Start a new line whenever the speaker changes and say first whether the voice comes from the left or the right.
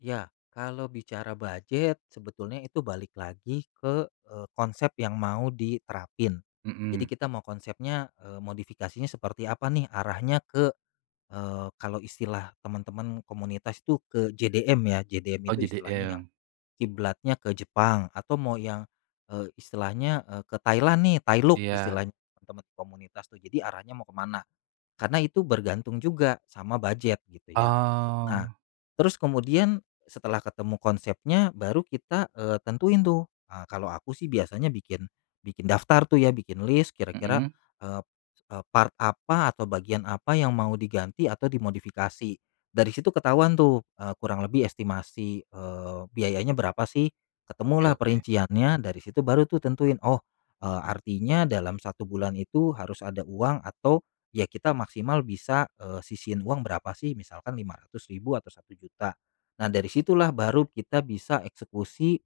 left: Ya, kalau bicara bujet sebetulnya itu balik lagi ke, eee, konsep yang mau diterapin. Jadi
right: Mhm.
left: kita mau konsepnya, eee, modifikasinya seperti apa nih arahnya ke, eee, kalau istilah teman-teman komunitas tuh ke JDM ya, JDM
right: Oh,
left: itu istilahnya yang
right: JDM.
left: kiblatnya ke Jepang atau mau yang, eee, istilahnya, eee, ke Thailand nih Thailook
right: Iya.
left: istilah teman-teman komunitas tuh, jadi arahnya mau kemana, karena itu bergantung juga sama bujet gitu ya. Nah,
right: Oh.
left: terus kemudian setelah ketemu konsepnya baru kita, eee, tentuin tuh, ha kalau aku sih biasanya bikin bikin daftar tuh ya, bikin list, kira-kira,
right: Mhm.
left: ep eee, part apa atau bagian apa yang mau diganti atau dimodifikasi. Dari situ ketahuan tuh, eee, kurang lebih estimasi, eee, biayanya berapa sih? Ketemulah
right: Oke-oke.
left: perinciannya, dari situ baru tuh tentuin oh, eee, artinya dalam 1 bulan itu harus ada uang atau ya kita maksimal bisa, eee, sisihin uang berapa sih? Misalkan Rp500.000 atau Rp1.000.000 nah dari situlah baru kita bisa eksekusi,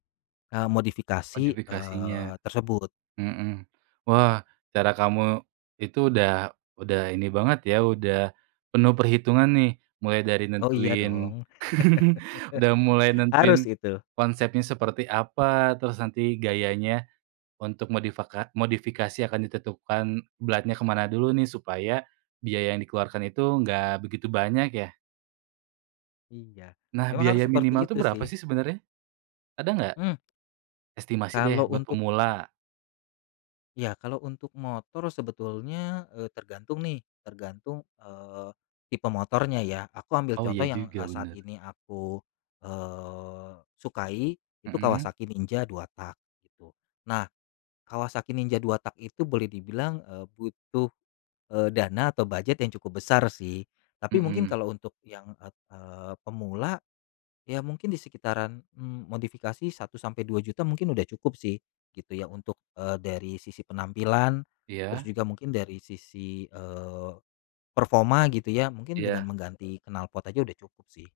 left: eee, modifikasi,
right: Modifikasinya.
left: eee, tersebut.
right: Mhm, wah cara kamu itu udah udah ini banget ya, udah penuh perhitungan nih. Mulai dari
left: Oh iya dong.
right: nentuin udah mulai
left: Harus
right: nentuin
left: itu.
right: konsepnya seperti apa, terus nanti gayanya untuk modifaka modifikasi akan ditentukan beratnya kemana dulu nih, supaya biaya yang dikeluarkan itu enggak begitu banyak ya?
left: Iya,
right: Nah,
left: memang harus
right: biaya minimal
left: seperti
right: tuh
left: itu
right: berapa
left: sih.
right: sih sebenarnya? Ada nggak?
left: Mmm.
right: estimasi
left: Kalau
right: deh buat
left: untuk
right: pemula.
left: Iya, kalau untuk motor sebetulnya, eee, tergantung nih tergantung, eee. tipe motornya ya. Aku ambil
right: Oh
left: contoh
right: iya
left: yang,
right: juga
left: eee, saat
right: bener.
left: ini aku, eee, sukai itu
right: Mhm.
left: Kawasaki Ninja 2-tak gitu. Nah Kawasaki Ninja 2-tak itu boleh dibilang, eee, butuh, eee, dana atau bujet yang cukup besar sih. Tapi mungkin
right: Mhm.
left: kalau untuk yang et eee, pemula, ya mungkin disekitaran, mmm, modifikasi Rp1.000.000 sampai Rp2.000.000 mungkin udah cukup sih gitu ya untuk, eee, dari sisi penampilan, terus
right: Iya.
left: juga mungkin dari sisi, eee, performa gitu ya, mungkin dengan
right: Iya.
left: mengganti knalpot aja udah cukup sih.